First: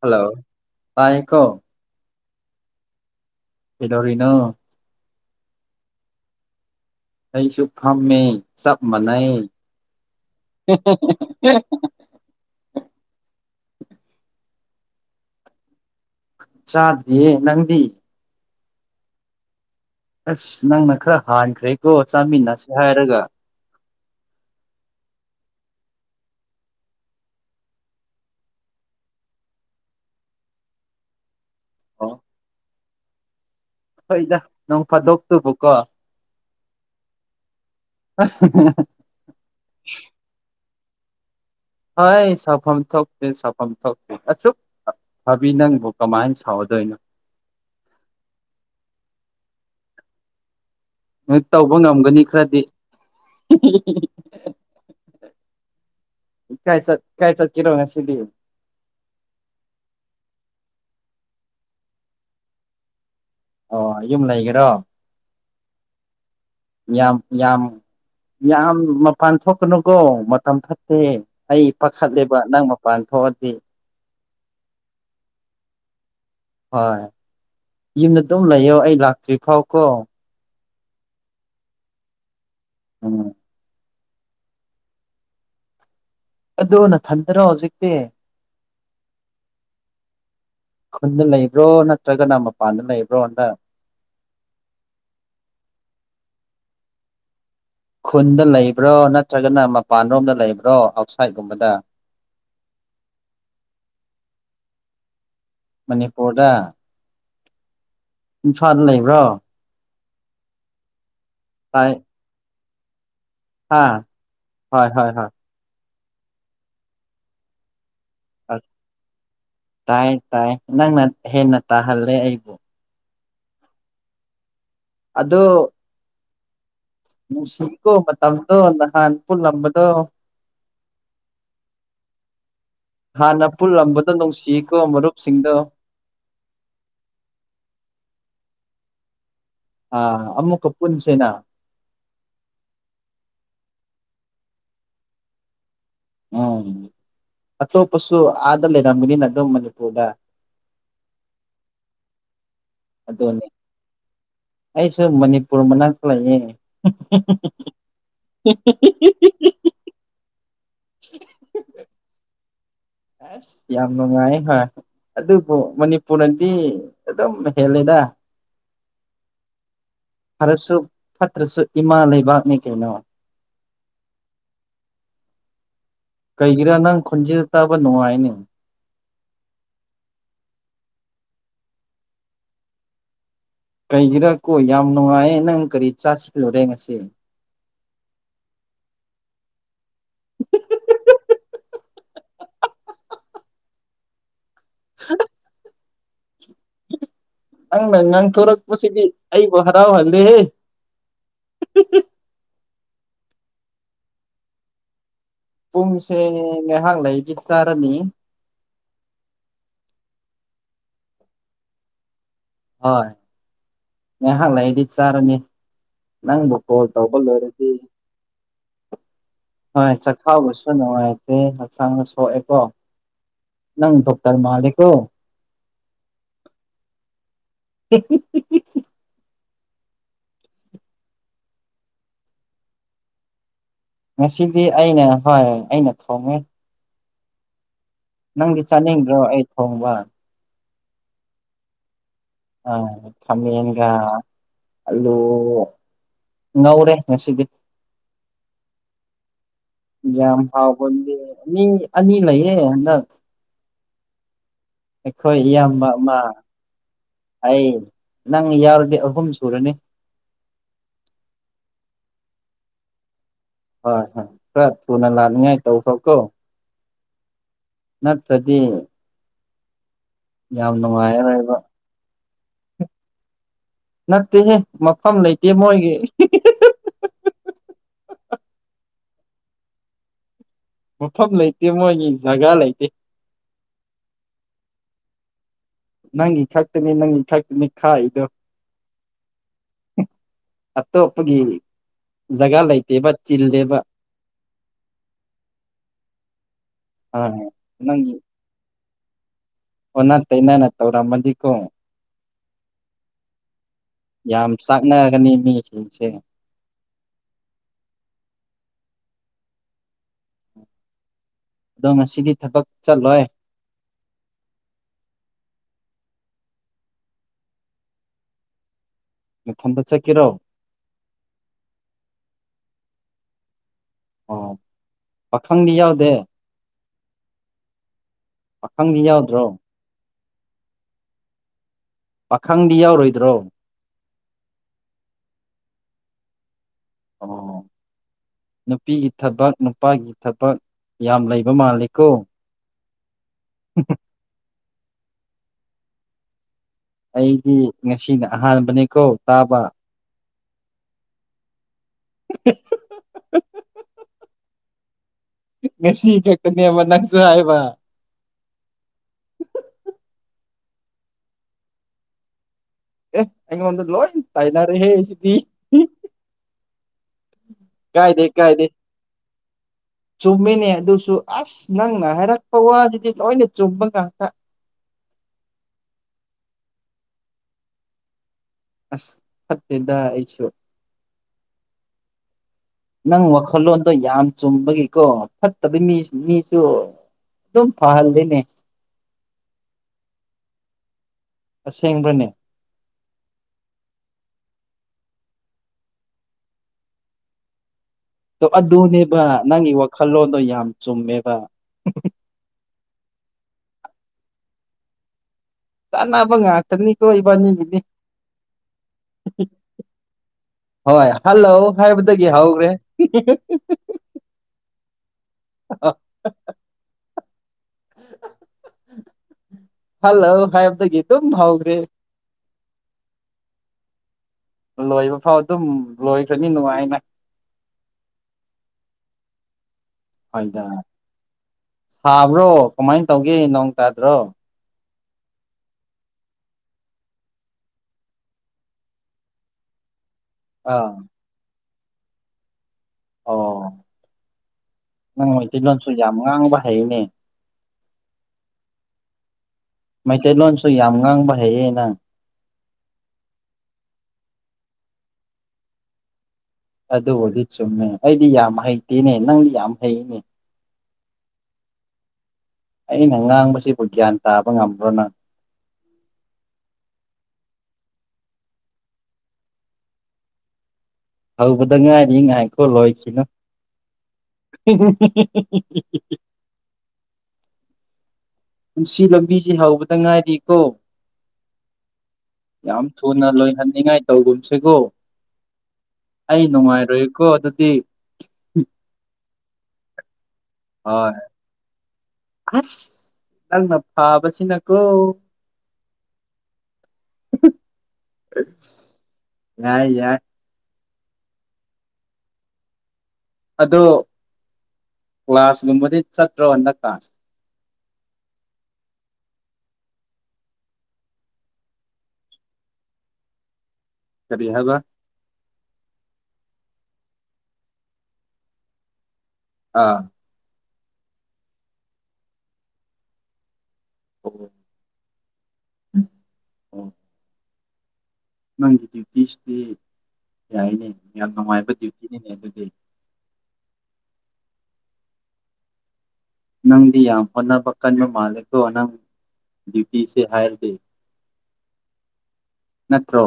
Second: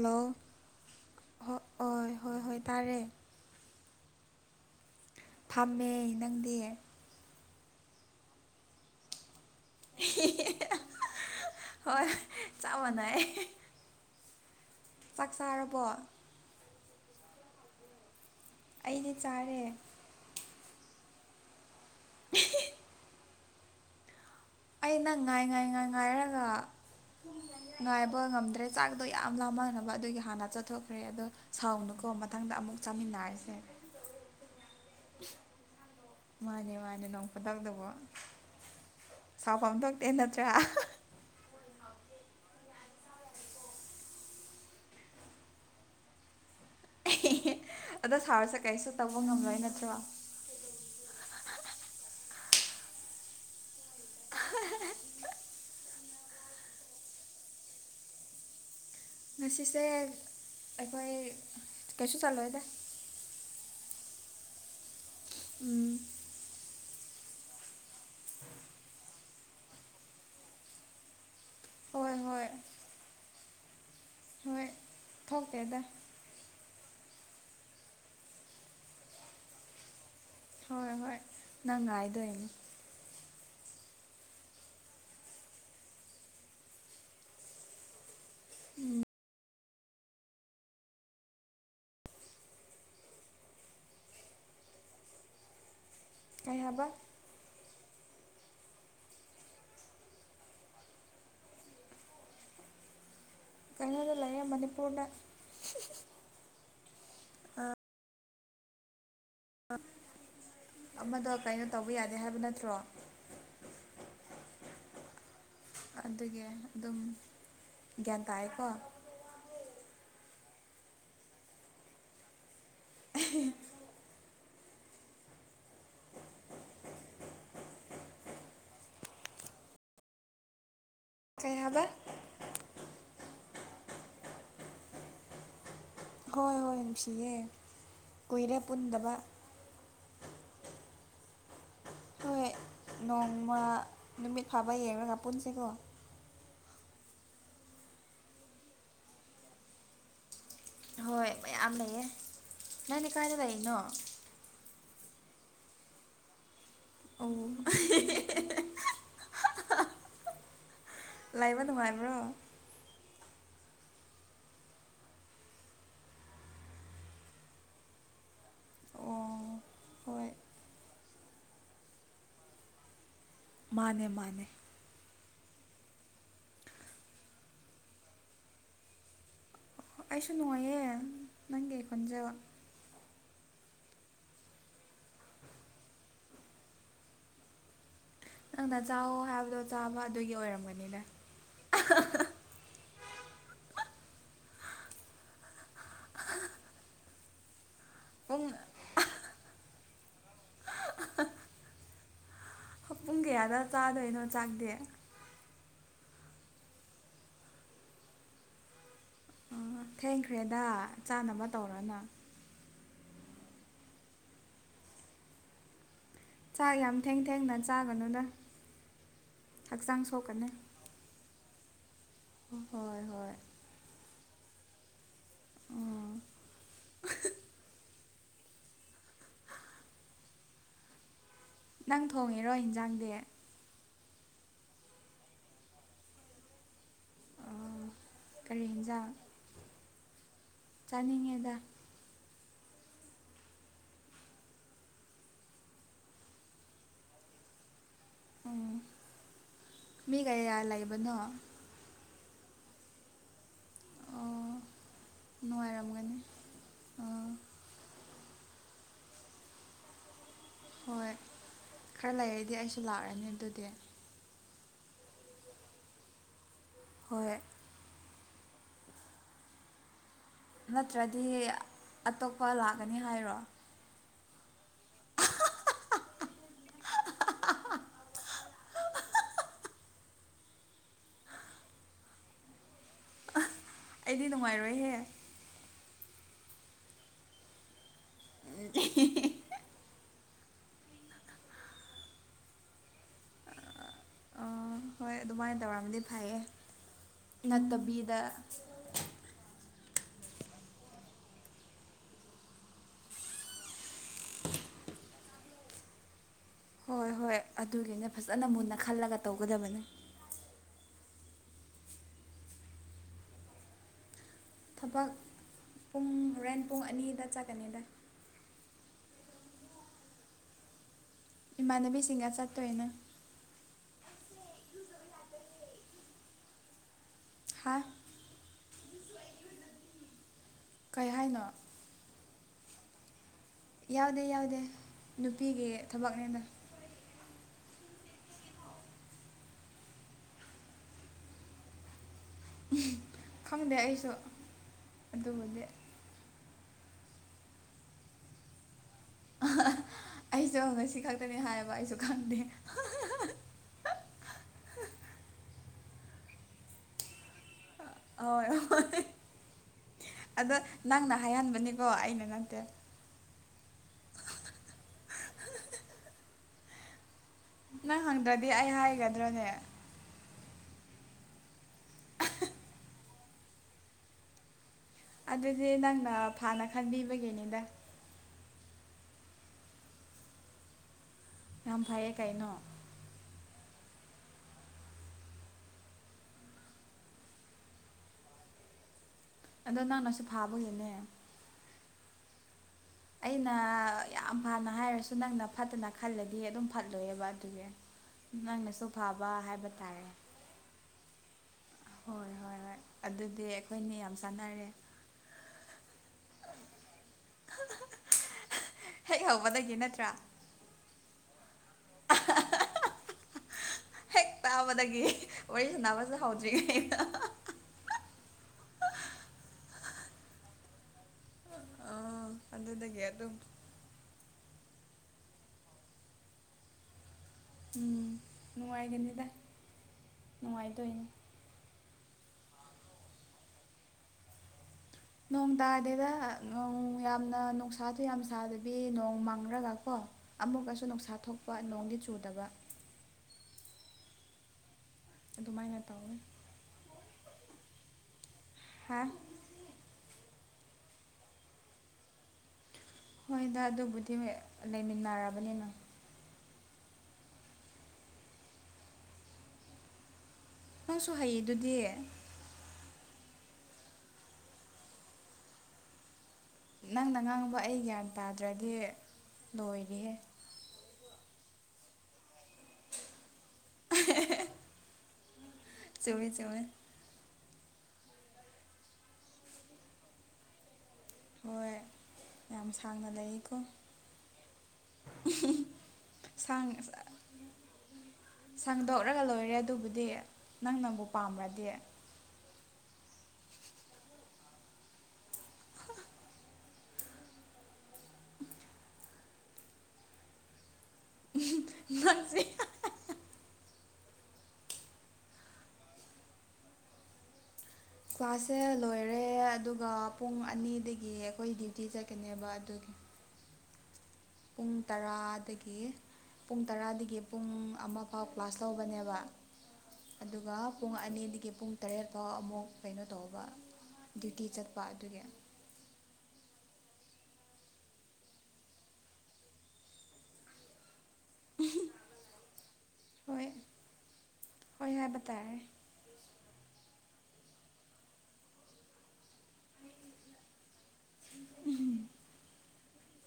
hello ꯀꯣ ꯍꯣꯏ ꯍꯣꯏ ꯍꯣꯏ ꯍꯣꯏ ꯇꯥꯔꯦ ꯀꯗꯧꯔꯤꯅꯣ ꯐꯝꯃꯦ ꯅꯪꯗꯤ ꯑꯩꯁꯨ ꯐꯝꯃꯦ ꯆꯞ ꯃꯥꯟꯅꯩ ꯍ ꯍꯣꯏ ꯆꯞ ꯃꯥꯟꯅꯩ ꯆꯥꯛ ꯆꯥꯔꯕꯣ ꯆꯥꯗ꯭ꯔꯤꯌꯦꯦ ꯅꯪꯗꯤ ꯑꯩꯗꯤ ꯆꯥꯔꯦ ꯑꯁ ꯅꯪꯅ ꯈꯔ ꯍꯥꯟꯈ꯭ꯔꯦꯀꯣ ꯆꯥꯃꯤꯟꯅꯁꯦ ꯍꯥꯏꯔꯒ ꯑ ꯅꯪ ꯉꯥꯏ ꯉꯥꯏ ꯉꯥꯏ ꯉꯥꯏꯔꯒ ꯉꯥꯏꯕ ꯉꯝꯗ꯭ꯔꯦ ꯆꯥꯛꯗꯣ ꯌꯥꯝ ꯂꯥꯃꯟꯅꯅꯕ ꯑꯗꯨꯒꯤ ꯍꯥꯟꯅ ꯆꯠꯊꯣꯛꯈ꯭ꯔꯦ ꯑꯗꯣ ꯁꯥꯎꯅꯨꯀꯣ ꯑꯣ ꯃꯊꯪꯗ ꯑꯃꯨꯛ ꯆꯥꯃꯤꯟꯅꯔꯤꯁꯦ ꯍꯣꯏꯗ ꯅꯪ ꯐꯥꯗꯣꯛꯇꯕꯀꯣ ꯃꯥꯅꯦ ꯃꯥꯅꯦ ꯅꯣꯡ ꯈꯨꯗꯧꯇꯕ ꯁꯥꯎꯐꯝ ꯊꯣꯛꯇꯦ ꯅꯠꯇ꯭ꯔꯥ ꯑ ꯍꯣꯏ ꯁꯥꯐꯝ ꯊꯣꯛꯇꯦ ꯁꯥꯐꯝ ꯊꯣꯛꯇꯦ ꯑꯁꯨꯛ ꯐꯥꯕꯤ ꯅꯪꯕꯨ ꯀꯃꯥꯏꯅ ꯁꯥꯎꯦ ꯑꯗꯣ ꯁꯥꯔꯁꯦ ꯀꯩꯁꯨ ꯇꯧꯕ ꯉꯝꯂꯣꯏ ꯅꯠꯇ꯭ꯔꯣ ꯅꯣꯏ ꯇꯧꯕ ꯉꯝꯒꯅꯤ ꯈꯔꯗꯤ ꯀꯥꯏ ꯆ ꯀꯥꯏ ꯆ ꯀꯤꯔꯧꯅꯥ ꯁꯤꯗꯤ ꯉꯁꯤꯁꯦ ꯑꯩꯈꯣꯏ ꯀꯩꯁꯨ ꯆꯜꯂꯣꯏꯦꯗ ꯑꯣ ꯌꯨꯝ ꯂꯩꯒꯦꯔꯣ ꯎꯝ ꯌꯥꯝ ꯌꯥꯝ ꯌꯥꯝ ꯃꯄꯥꯟ ꯊꯣꯛꯀꯅꯨꯀꯣ ꯃꯇꯝ ꯐꯠꯇꯦ ꯑꯩ ꯍꯣꯏ ꯄꯥꯈꯠꯂꯦꯕ ꯍꯣꯏ ꯅꯪ ꯃꯄꯥꯟ ꯊꯣꯛꯑꯗꯤꯦ ꯍꯣꯏ ꯊꯣꯛꯛꯦꯗ ꯍꯣꯏ ꯌꯨꯝꯗ ꯑꯗꯨꯝ ꯂꯩꯌꯣ ꯑꯩ ꯂꯥꯛꯇ꯭ꯔꯤ ꯐꯥꯎꯀꯣ ꯍꯣꯏ ꯍꯣꯏ ꯅꯪ ꯉꯥꯏꯗꯣꯏꯅꯦ ꯎꯝ ꯑꯗꯨ ꯅꯊꯟꯗꯔꯣ ꯍꯧꯖꯤꯛꯇꯤ ꯎꯝ ꯈꯨꯟꯗ ꯂꯩꯕ꯭ꯔꯣ ꯅꯠꯇ꯭ꯔꯒꯅ ꯃꯄꯥꯟꯗ ꯂꯩꯕ꯭ꯔꯣꯅ ꯑꯍꯕ ꯈꯨꯟꯗ ꯂꯩꯕ꯭ꯔꯣ ꯅꯠꯇ꯭ꯔꯒꯅ ꯃꯄꯥꯟꯔꯣꯝꯗ ꯂꯩꯕ꯭ꯔꯣ ꯑꯥꯎꯠꯁꯥꯏꯠꯀꯨꯝꯕꯗ ꯀꯩꯅꯣꯗ ꯂꯩꯌꯦꯦ ꯃꯅꯤꯄꯨꯔꯗ ꯃꯅꯤꯄꯨꯔꯗ ꯏꯝꯐꯥꯜ ꯂꯩꯕ꯭ꯔꯣ ꯑꯃꯗꯣ ꯀꯩꯅꯣ ꯇꯧꯕ ꯌꯥꯗꯦ ꯍꯥꯏꯕ ꯅꯠꯇ꯭ꯔꯣ ꯑ ꯍꯣꯏ ꯍꯣꯏ ꯍꯣꯏ ꯑꯗꯨꯗꯒꯤ ꯑꯗꯨꯝ ꯒ꯭ꯌꯥꯟ ꯇꯥꯏꯀꯣ ꯇꯥꯏ ꯇꯥꯏ ꯅꯪꯅ ꯍꯦꯟꯅ ꯇꯥꯍꯜꯂꯦ ꯑꯩꯕꯨ ꯑꯗꯣ ꯅꯨꯡꯁꯤꯠꯀꯣ ꯃꯇꯝꯗꯣ ꯅꯍꯥꯟ ꯄꯨꯜꯂꯝꯝꯕꯗꯣ ꯀꯩꯕ ꯍꯥꯟꯅ ꯄꯨꯜꯂꯝꯝꯕꯗ ꯅꯨꯡꯁꯤꯀꯣ ꯃꯔꯨꯞꯁꯤꯡꯗꯣ ꯍꯣꯏ ꯍꯣꯏ ꯅꯨꯡꯁꯤꯌꯦꯦ ꯀꯨꯏꯔꯦ ꯄꯨꯟꯗꯕ ꯑꯥ ꯑꯃꯨꯛꯀ ꯄꯨꯟꯁꯤꯅ ꯍꯣꯏ ꯅꯣꯡꯃ ꯅꯨꯃꯤꯠ ꯐꯥꯕ ꯌꯦꯡꯉꯒ ꯄꯨꯟꯁꯤꯀꯣ ꯎꯝ ꯑꯇꯣꯞꯄꯁꯨ ꯑꯥꯗ ꯂꯩꯔꯝꯕꯅꯤꯅ ꯑꯗꯨꯝ ꯃꯅꯤꯄꯨꯔꯗ ꯍꯣꯏ ꯃꯌꯥꯝ ꯂꯩꯌꯦ ꯅꯪꯅꯦ ꯀꯥꯏꯗ ꯑꯗꯨꯅꯤ ꯂꯩꯏꯅꯣ ꯑꯩꯁꯨ ꯃꯅꯤꯄꯨꯔ ꯃꯅꯥ ꯀꯂꯌꯦꯦ ꯑꯣ ꯂꯕ ꯊꯃꯔ꯭ꯔꯣ ꯑꯦꯁ ꯌꯥꯝ ꯅꯨꯡꯉꯥꯏ ꯍꯣꯏ ꯑꯗꯨꯕꯨ ꯃꯅꯤꯄꯨꯔꯅꯗꯤ ꯑꯗꯨꯝ ꯍꯦꯜꯂꯦꯗ ꯑꯣ ꯍꯣꯏ ꯐꯔꯁꯨ ꯐꯠꯇ꯭ꯔꯁꯨ ꯏꯃꯥ ꯂꯩꯕꯥꯛꯅꯤ ꯀꯩꯅꯣ ꯃꯥꯅꯦ ꯃꯥꯅꯦ ꯀꯩꯒꯤꯔꯥ ꯅꯪ ꯈꯨꯟꯁꯤꯗ ꯇꯥꯕ ꯅꯨꯡꯉꯥꯏꯅꯦ ꯑꯩꯁꯨ ꯅꯨꯡꯉꯥꯏꯌꯦ ꯅꯪꯒꯤ ꯑꯩ ꯈꯣꯟꯖꯕ ꯀꯩꯒꯤꯔꯥ ꯀꯣ ꯌꯥꯝ ꯅꯨꯡꯉꯥꯏꯌꯦ ꯅꯪ ꯀꯔꯤ ꯆꯥꯁꯤꯂꯨꯔꯦ ꯉꯁꯤ ꯅꯪꯅ ꯆꯥꯛꯑꯣ ꯍꯥꯏꯕꯗꯣ ꯆꯥꯕ ꯑꯗꯨꯒꯤ ꯑꯣꯏꯔꯝꯒꯅꯤꯅꯦ ꯍ ꯅꯪꯅ ꯅꯪ ꯄꯨꯡ ꯊꯣꯛꯣꯔꯛꯄꯁꯤꯗꯤ ꯑꯩꯕꯨ ꯍꯔꯥꯎꯍꯜꯂꯦꯍꯦ [inaudible] ꯄꯨꯡ ꯀꯌꯥꯗ ꯆꯥꯗꯣꯏꯅꯣ ꯆꯥꯛꯇꯦ ꯄꯨꯡꯁꯦ ꯉꯥꯏꯍꯥꯛ ꯂꯩꯒꯤ ꯇꯥꯔꯅꯤ ꯊꯦꯡꯈ꯭ꯔꯦꯗ ꯆꯥꯅꯕ ꯇꯧꯔꯅ ꯍꯣꯏ ꯌꯥ ꯍꯪ ꯂꯩꯗꯤ ꯆꯔꯃꯤ ꯅꯪꯕꯨ ꯆꯥꯛ ꯐꯣꯜ ꯌꯥꯝ ꯇꯧꯕ ꯊꯦꯡ ꯊꯦꯡꯅ ꯂꯣꯏꯔꯁꯤ ꯆꯥꯒꯅꯨꯗ ꯍꯣꯏ ꯍꯛꯆꯥꯡ ꯁꯣꯛꯀꯅꯤ ꯆꯥꯛꯈꯥꯎꯕꯁꯨ ꯅꯨꯡꯉꯥꯏꯇꯦ ꯍꯛꯆꯥꯡꯗ ꯁꯣꯛꯑꯦꯀꯣ ꯍꯣꯏ ꯍꯣꯏ ꯅꯪ ꯁꯂꯝ ꯂꯩꯀ ꯑꯣ [inaudible] ꯅꯪ ꯊꯣꯡꯉꯦꯔꯣ ꯏꯟꯖꯥꯡꯗꯤ ꯉꯁꯤꯗꯤ ꯑꯩꯅ ꯍꯣꯏ ꯍꯣꯏ ꯑꯩꯅ ꯊꯣꯡꯉ ꯑꯣ ꯅꯪꯗꯤ ꯀꯔꯤ ꯆꯥꯅꯤꯡꯗ꯭ꯔꯣ ꯑꯩ ꯊꯣꯡꯕ ꯆꯥꯅꯤꯤꯡꯗ ꯑ ꯀꯃꯤ ꯌꯦꯅꯤꯡꯒ ꯑꯂꯨ ꯉꯧꯔꯦ ꯍꯁꯤꯒꯤ ꯎꯝ ꯃꯤ ꯌꯥꯝꯌꯥꯝ ꯀꯌꯥ ꯐꯥꯎ ꯐ ꯂꯩꯕꯅꯣ ꯑ ꯑꯅꯤ ꯂꯩꯏꯌꯦꯦ ꯑꯗ ꯑꯣ ꯑꯩꯈꯣꯏ ꯏꯌꯥꯝꯕ ꯅꯨꯡꯉꯥꯏꯔꯝꯒꯅꯤ ꯑꯃ ꯑꯣ ꯑꯩ ꯅꯪ ꯌꯥꯎꯔꯗꯤ ꯑꯍꯨꯝ ꯁꯨꯔꯅꯤ ꯍꯣꯏ ꯈꯔ ꯂꯩꯔꯗꯤ ꯑꯩꯁꯨ ꯂꯥꯛꯑꯅꯤ ꯑꯗꯨꯗꯤ ꯊꯅ ꯂꯥꯅꯤ ꯍꯥꯏ ꯇꯧꯐ ꯀꯣ ꯍꯣꯏ ꯅꯠꯇꯗꯤ ꯅꯠꯇ꯭ꯔꯗꯤ ꯑꯇꯣꯞꯄ ꯂꯥꯛꯀꯅꯤ ꯍꯥꯏꯔꯣ ꯅꯠꯇꯦꯍꯦ ꯃꯐꯝ ꯂꯩꯇꯦ ꯃꯣꯏꯒꯤ ꯃꯐꯝ ꯂꯩꯇꯦ ꯃꯣꯏꯒꯤ ꯖꯒꯥ ꯂꯩꯇꯦ ꯑꯩꯗꯤ ꯅꯨꯡꯉꯥꯏꯔꯣꯏꯍꯦ ꯅꯪꯒꯤ ꯈꯛꯇꯅꯤ ꯅꯪꯒꯤ ꯈꯛꯇꯅꯤ ꯈꯥꯏꯗꯣ ꯑꯇꯣꯞꯄꯒꯤ ꯖꯒꯥ ꯂꯩꯇꯦꯕ ꯆꯤꯜꯂꯦꯕ ꯍꯣꯏ ꯑꯗꯨꯃꯥꯏꯅ ꯇꯧꯔꯝꯗꯤ ꯐꯩꯌꯦ ꯑꯥ ꯅꯠꯇꯕꯤꯗ ꯑꯣ ꯇ ꯅꯅ ꯇꯧꯔꯥ ꯃꯖꯤ ꯀ ꯌꯥꯝ ꯆꯥꯛꯅꯒꯅꯤ ꯃꯤꯁꯤꯡꯁꯦ ꯍꯣꯏ ꯍꯣꯏ ꯑꯗꯨꯒꯤꯅꯦ ꯐꯖꯅ ꯃꯨꯟꯅ ꯈꯜꯂꯒ ꯇꯧꯒꯗꯕꯅꯤ ꯑꯗꯣ ꯉꯗꯤ ꯊꯕꯛ ꯆꯠꯂꯣꯏ ꯊꯕꯛ ꯄꯨꯡ ꯃꯣꯔꯦꯟ ꯄꯨꯡ ꯑꯅꯤꯗ ꯆꯠꯀꯅꯤꯗ ꯊꯝꯗ ꯆ ꯀꯔꯣ ꯏꯃꯥꯟꯅꯕꯤꯁꯤꯡꯒ ꯆꯠꯇꯣꯏꯅ ꯑꯣ ꯄꯈꯪꯒꯤ ꯌꯥꯎꯗꯦ ꯍꯥ ꯄꯥꯈꯪꯗꯤ ꯌꯥꯎꯗ꯭ꯔꯣ ꯀꯩ ꯍꯥꯏꯅ ꯄꯥꯈꯪꯗꯤ ꯌꯥꯎꯔꯣꯏꯗ꯭ꯔꯣ ꯌꯥꯎꯗꯦ ꯌꯥꯎꯗꯦ ꯅꯨꯄꯤꯒꯤ ꯊꯕꯛꯅꯦꯅ ꯑꯣ ꯅꯨꯄꯤꯒꯤ ꯊꯕꯛ ꯅꯨꯄꯥꯒꯤ ꯊꯕꯛ ꯌꯥꯝ ꯂꯩꯕ ꯃꯥꯜꯂꯤꯀꯣ ꯈꯪꯗꯦ ꯑꯩꯁꯨ ꯑꯗꯨꯕꯨꯗꯤ ꯑꯩꯗꯤ ꯉꯁꯤꯅ ꯑꯍꯥꯟꯕꯅꯦꯀꯣ ꯇꯥꯕ ꯑꯩꯁꯨ ꯉꯁꯤ ꯈꯛꯇꯅꯤ ꯍꯥꯏꯌꯦꯕ ꯑꯩꯁꯨ ꯈꯪꯗꯦ ꯉꯁꯤ ꯈꯛꯇꯅꯦ ꯑꯃ ꯅꯪꯁꯨ ꯍꯥꯏꯕ ꯍꯣꯏ ꯑꯗꯣ ꯅꯪꯅ ꯍꯥꯏꯍꯟꯕꯅꯤꯀꯣ ꯑꯩꯅ ꯅꯠꯇꯦ ꯑꯦ ꯑꯩꯗ ꯂꯣꯟ ꯇꯥꯏꯩꯅꯔꯦ ꯍꯦ ꯁꯤ ꯄꯤ ꯅꯪ ꯍꯪꯗ꯭ꯔꯗꯤ ꯑꯩ ꯍꯥꯏꯒꯗ꯭ꯔꯅꯦ ꯆꯨꯝꯃꯤꯅꯦ ꯑꯗꯨꯁꯨ ꯑꯁ ꯅꯪꯅ ꯍꯥꯏꯔꯛꯄ ꯋꯥꯗꯨꯗꯤ ꯂꯣꯏꯅ ꯆꯨꯝꯕ ꯉꯥꯛꯇ ꯑꯗꯨꯗꯤ ꯅꯪꯅ ꯐꯥꯅ ꯈꯟꯕꯤꯕꯒꯤꯅꯤꯗ ꯑꯁ ꯐꯠꯇꯦꯗꯁꯨꯣ ꯌꯥꯝ ꯐꯩꯌꯦ ꯀꯥꯏꯩꯅꯣ ꯅꯪ ꯋꯥꯈꯜꯂꯣꯟꯗꯣ ꯌꯥꯝ ꯆꯨꯝꯕꯒꯤꯀꯣ ꯐꯠꯇꯕ ꯃꯤ ꯃꯤꯁꯨ ꯑꯗꯨꯝ ꯐꯍꯜꯗꯅꯦ ꯑꯗꯣ ꯅꯪꯅ ꯁꯤ ꯐꯥꯕꯒꯤꯅꯦ ꯑꯁꯦꯡꯕꯅꯦ ꯑꯩꯅ ꯌꯥꯝ ꯐꯥꯅ ꯍꯥꯏꯔꯁꯨ ꯅꯪꯅ ꯐꯠꯇꯅ ꯈꯜꯂꯗꯤ ꯑꯗꯨꯝ ꯐꯠꯂꯣꯏꯑꯕ ꯑꯗꯨꯒꯤ ꯣ ꯅꯪꯅꯁꯨ ꯑꯗꯨꯅꯦꯕ ꯐꯕ ꯍꯥꯏꯕ ꯅꯪꯒꯤ ꯇꯥꯔꯦ ꯋꯥꯈꯜꯂꯣꯟꯗꯣ ꯌꯥꯝ ꯆꯨꯝꯃꯦꯕ ꯍꯣꯏ ꯍꯣꯏ ꯍꯣꯏ ꯑꯗꯨꯗꯤ ꯑꯩꯈꯣꯏꯅ ꯌꯥꯝ ꯆꯥꯟꯅꯔꯦ ꯀꯥꯅꯕ ꯉꯥꯛꯇꯅꯤ ꯀꯣ ꯏꯕꯅꯤꯅꯤꯅꯤ ꯍꯦꯛ ꯍꯧꯕꯗꯒꯤ ꯅꯠꯇ꯭ꯔꯥ ꯍꯣꯏ ꯍꯜꯂꯣ ꯍꯥꯏꯥꯏꯕꯗꯒꯤ ꯍꯧꯈ꯭ꯔꯦ ꯍꯦꯛ ꯇꯥꯕꯗꯒꯤ ꯋꯥꯔꯤ ꯁꯥꯟꯅꯕꯁꯨ ꯍꯧꯗ꯭ꯔꯤꯉꯩ ꯍꯜꯂꯣ ꯍꯕ ꯗꯒꯤ ꯇꯝ ꯍꯒ꯭ꯔꯤ ꯑꯗꯇ ꯀꯦꯔ ꯑꯗꯨ ꯂꯣꯏꯕ ꯐꯥꯎ ꯑꯗꯨꯝ ꯂꯣꯏꯈ꯭ꯔꯅꯤ ꯅꯨꯡꯉꯥꯏꯅ ꯎꯝ ꯅꯨꯡꯉꯥꯏꯒꯅꯤꯗꯥꯏ ꯍꯣꯏꯗ ꯉꯥꯏꯗ ꯁꯥꯕ꯭ꯔꯣ ꯀꯃꯥꯏꯅ ꯇꯧꯒꯦ ꯅꯣꯡ ꯇꯥꯗ꯭ꯔꯣ ꯅꯣꯡ ꯇꯥꯗꯦꯗ ꯅꯣꯡ ꯌꯥꯝꯅ ꯅꯨꯡꯁꯥꯁꯨ ꯌꯥꯝ ꯁꯥꯗꯕꯤ ꯅꯣꯡ ꯃꯪꯒ꯭ꯔꯒ ꯀꯣ ꯑꯃꯨꯛꯀꯁꯨ ꯑꯥ ꯅꯨꯡꯁꯥ ꯊꯣꯛꯄ ꯅꯣꯡꯗꯤ ꯆꯨꯗꯕ ꯑꯣ ꯅꯪ ꯑꯗꯨꯃꯥꯏꯅ ꯃꯩꯇꯩꯂꯣꯟꯁꯨ ꯇꯧꯋꯤ ꯌꯥꯝ ꯉꯥꯡꯕ ꯍꯅꯦ ꯍꯥ ꯃꯩꯇꯩꯂꯣꯟꯁꯨ ꯌꯥꯝ ꯉꯥꯡꯕ ꯍꯩꯌꯦꯅ ꯍꯣꯏꯗ ꯑꯗꯨꯕꯨꯗꯤ ꯂꯩꯃꯤꯟꯅꯔꯕꯅꯤꯅ ꯑꯗꯨꯕꯨꯗꯤ ꯆꯨꯝꯃꯦ ꯑꯩꯗꯤ ꯌꯥꯝ ꯍꯩꯇꯦꯅꯦ ꯅꯪꯗꯤ ꯌꯥꯝ ꯍꯩꯅꯦ ꯅꯪꯁꯨ ꯍꯩꯌꯦ ꯑꯗꯨꯗꯤ ꯑꯩꯅ ꯉꯥꯡꯕꯁꯤꯕꯨ ꯒ꯭ꯌꯥꯟ ꯇꯥꯕ ꯉꯝꯕ꯭ꯔꯣꯅ ꯅꯪꯅ ꯉꯥꯡꯕ ꯑꯩ ꯒ꯭ꯌꯥꯟ ꯇꯥꯗ꯭ꯔꯗꯤ ꯂꯣꯏꯔ ꯍꯧꯕꯗ ꯉꯥꯏꯔꯤ ꯉꯥꯏꯈꯣ ꯂꯣꯏꯁꯤꯅꯨ ꯆꯋꯋꯦ ꯆꯋꯋꯦ ꯄꯨꯟꯁꯤ ꯂꯝꯕꯤꯁꯦ ꯍꯧꯕꯗ ꯉꯥꯏꯔꯤꯀꯣ ꯍꯣꯏ ꯌꯥꯝ ꯁꯥꯡꯅ ꯊꯨꯅ ꯂꯩꯀꯣ ꯂꯣꯏꯍꯟꯅꯤꯡꯉꯥꯏ ꯇꯧꯒꯨꯝꯁꯤꯒꯣ ꯑꯩ ꯅꯨꯡꯉꯥꯏꯔꯣꯏꯀꯣ ꯑꯗꯨꯗꯤ ꯁꯪꯗꯣꯛꯂꯒ ꯂꯣꯏꯔꯦ ꯑꯗꯨꯕꯨꯗꯤ ꯅꯪ ꯍꯣꯏ ꯅꯪꯕꯨ ꯄꯥꯝꯕ꯭ꯔꯗꯤ ꯑꯁ ꯅꯪꯅ ꯐꯥꯕꯁꯤꯅꯀꯣ ꯌꯥꯏ ꯌꯥꯏ ꯎꯝ ꯅꯟꯁꯤ ꯑ ꯀ꯭ꯂꯥꯁꯒꯨꯝꯕꯗꯤ ꯆꯠꯇ꯭ꯔꯣꯗꯛꯀꯥꯁ ꯀ꯭ꯂꯥꯁꯁꯦ ꯂꯣꯏꯔꯦ ꯑꯗꯨꯒ ꯄꯨꯡ ꯑꯅꯤꯗꯒꯤ ꯑꯩꯈꯣꯏ ꯗ꯭ꯌꯨꯇꯤ ꯆꯠꯀꯅꯦꯕ ꯑꯗꯨꯒꯤ [inaudible] ꯀꯔꯤ ꯄꯨꯡ ꯍꯥꯏꯕ ꯇꯔꯥ ꯑꯗꯒꯤ ꯄꯨꯡ ꯇꯔꯥꯗꯒꯤ ꯄꯨꯡ ꯑꯃ ꯐꯥꯎ ꯀ꯭ꯂꯥꯁ ꯂꯧꯕꯅꯦꯕ ꯑꯥ ꯑꯗꯨꯒ ꯄꯨꯡ ꯑꯅꯤꯗꯒꯤ ꯄꯨꯡ ꯇꯔꯦꯠ ꯐꯥꯎ ꯑꯃꯨꯛ ꯀꯩꯅꯣ ꯇꯧꯕ ꯗ꯭ꯌꯨꯇꯤ ꯑꯣ ꯆꯠꯄ ꯑꯗꯨꯒꯤ ꯑꯣ ꯅꯪꯒꯤ ꯗ꯭ꯌꯨꯇꯤꯁꯤꯗꯤ ꯌꯥꯏꯅꯦ ꯌꯥꯝ ꯅꯨꯡꯉꯥꯏꯕ ꯭ꯌꯨꯇꯤꯅꯤꯅꯦ ꯑꯗꯨꯗꯤ ꯍꯣꯏ ꯍꯣꯏ ꯍꯣꯏꯕꯇꯥꯥꯏꯦ ꯅꯪꯗꯤ ꯌꯥꯝ ꯑꯣ ꯄꯀꯟ ꯃ ꯃꯥꯂꯦꯛꯇꯣꯅꯪ ꯗ꯭ꯌꯨꯇꯁꯤꯦ ꯍꯔꯔ ꯗꯦ ꯅꯦꯇ꯭ꯔꯣ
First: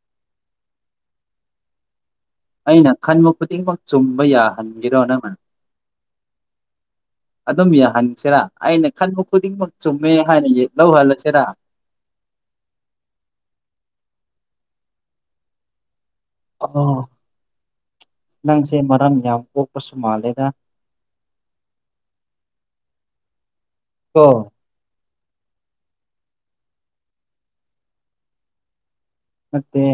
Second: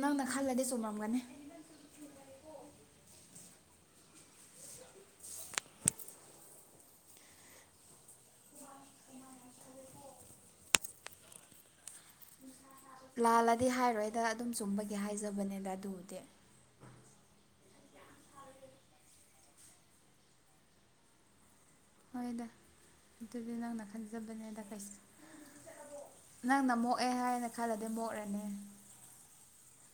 ꯅꯪꯅ ꯈꯜꯂꯗꯤ ꯆꯨꯝꯔꯝꯒꯅꯤ ꯑꯩꯅ ꯈꯟꯕ ꯈꯨꯗꯤꯡꯃꯛ ꯆꯨꯝꯕ ꯌꯥꯍꯟꯒꯤꯔꯣ ꯅꯪ ꯑꯗꯨꯝ ꯌꯥꯍꯟꯁꯤꯔꯥ ꯑꯩꯅ ꯈꯟꯕ ꯈꯨꯗꯤꯡꯃꯛ ꯆꯨꯝꯃꯦ ꯍꯥꯏꯅ ꯂꯧꯍꯜꯂꯁꯤꯔꯥ [unintelligible] ꯂꯥꯜꯂꯗꯤ ꯍꯥꯏꯔꯣꯏꯗ ꯑꯗꯨꯝ ꯆꯨꯝꯕꯒꯤ ꯍꯥꯏꯖꯕꯅꯦꯗ ꯑꯗꯨꯕꯨꯗꯤ ꯑꯥ ꯅꯪꯁꯦ ꯃꯔꯝ ꯌꯥꯝ ꯀꯣ ꯀ ꯁꯃꯂꯦꯗ ꯍꯣꯏꯗ ꯑꯗꯨꯗꯤ ꯅꯪꯅ ꯀꯣ ꯈꯟꯖꯕꯅꯦ ꯑꯗ ꯀꯩꯁꯨ ꯅꯪꯅ ꯃꯣꯛꯑꯦ ꯍꯥꯏꯅ ꯈꯜꯂꯗꯤ ꯃꯣꯛꯂꯅꯤ ꯅꯠꯇꯦ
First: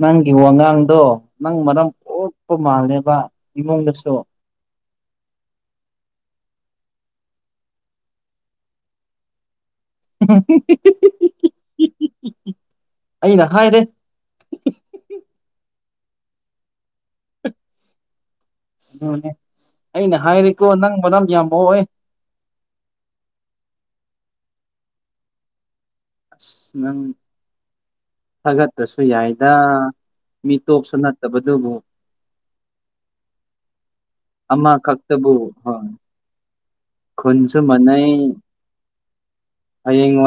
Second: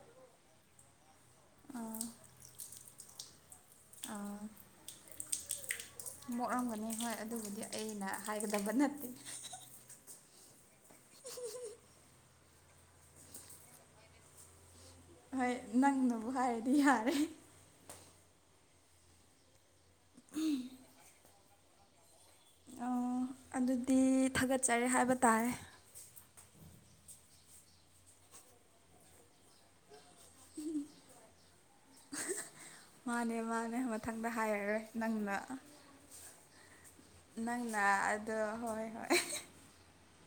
ꯅꯪꯒꯤ ꯋꯥꯉꯥꯡꯗꯣ ꯅꯪ ꯃꯔꯝ ꯀꯣꯛꯄ ꯃꯥꯜꯂꯦꯕ ꯏꯃꯨꯡꯗꯁꯨꯣ ꯃꯣꯛꯠꯑꯝꯒꯅꯤ ꯍꯣꯏ ꯑꯗꯨꯕꯨꯗꯤ ꯑꯩꯅ ꯍꯥꯏꯒꯗꯕ ꯅꯠꯇꯦ [unintelligible] ꯑꯩꯅ ꯍꯥꯏꯔꯦ ꯍꯣꯏ ꯅꯪꯅꯕꯨ ꯍꯥꯏꯔꯗꯤ ꯌꯥꯔꯦ ꯑꯗꯨꯅꯦ ꯑꯩꯅ ꯍꯥꯏꯔꯤꯀꯣ ꯅꯪ ꯃꯔꯝ ꯌꯥꯝꯃꯛꯛꯏ ꯑꯣ ꯑꯗꯨꯗꯤ ꯊꯥꯒꯠꯆꯔꯤꯦ ꯍꯥꯏꯕ ꯇꯥꯔꯦ ꯑꯁ ꯅꯪ ꯊꯥꯒꯠꯄꯁꯨ ꯌꯥꯏꯗ ꯃꯤ ꯇꯣꯛꯞꯁꯨ ꯅꯠꯇꯕꯗꯨꯕꯨ ꯃꯥꯅꯦ ꯃꯥꯅꯦ ꯃꯊꯪꯗ ꯍꯥꯏꯔꯔꯣꯏ ꯑꯃꯈꯛꯇꯕꯨ ꯅꯪꯅ ꯍꯣꯏ ꯈꯨꯟꯁꯨ ꯅꯪꯅ ꯃꯥꯟꯅꯩ ꯑꯗꯣ ꯍꯣꯏ ꯍꯣꯏ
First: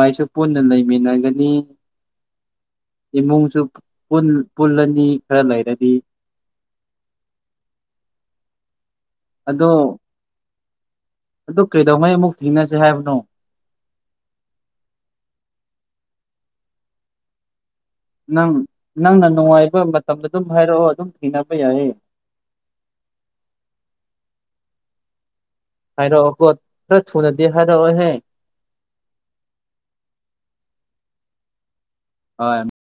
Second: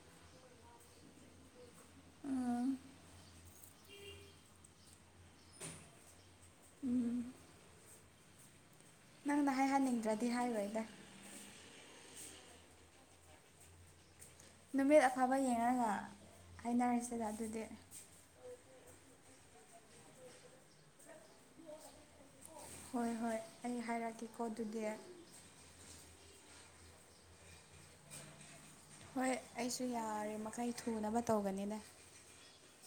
ꯀꯩꯁꯨ ꯄꯨꯟꯅ ꯂꯩꯃꯤꯟꯅꯒꯅꯤ ꯎꯝ ꯏꯃꯨꯡꯁꯨ ꯄꯨꯜꯂꯅꯤ ꯈꯔ ꯂꯩꯔꯗꯤ ꯎꯝ ꯅꯪꯅ ꯑꯗꯣ ꯍꯥꯏꯍꯟꯅꯤꯡꯗ꯭ꯔꯗꯤ ꯍꯥꯏꯔꯣꯏꯗ ꯑꯗꯨ ꯀꯩꯗꯧꯉꯩ ꯑꯃꯨꯛ ꯊꯤꯅꯁꯦ ꯍꯥꯏꯕꯅꯣ ꯅꯨꯃꯤꯠ ꯑꯐꯥꯕ ꯌꯦꯡꯉꯒ ꯍꯥꯏꯅꯔꯤꯁꯤꯗ ꯑꯗꯨꯗꯤ ꯅꯪ ꯅꯪꯅ ꯅꯨꯡꯉꯥꯏꯕ ꯃꯇꯝꯗ ꯑꯗꯨꯝ ꯍꯥꯏꯔꯛꯑꯣ ꯑꯗꯨꯝ ꯊꯦꯡꯅꯕ ꯌꯥꯏꯌꯦ ꯍꯣꯏ ꯍꯣꯏ ꯑꯩ ꯍꯥꯏꯔꯛꯀꯦꯀꯣ ꯑꯗꯨꯗꯤ ꯍꯥꯏꯔꯣ ꯀꯣ ꯊꯨ ꯅꯗꯤꯦ ꯍꯣꯏ ꯑꯩꯁꯨ ꯌꯥꯔꯦ ꯃꯈꯩ ꯊꯨꯅꯕ ꯇꯧꯒꯅꯤꯅꯦ ꯍꯣꯏ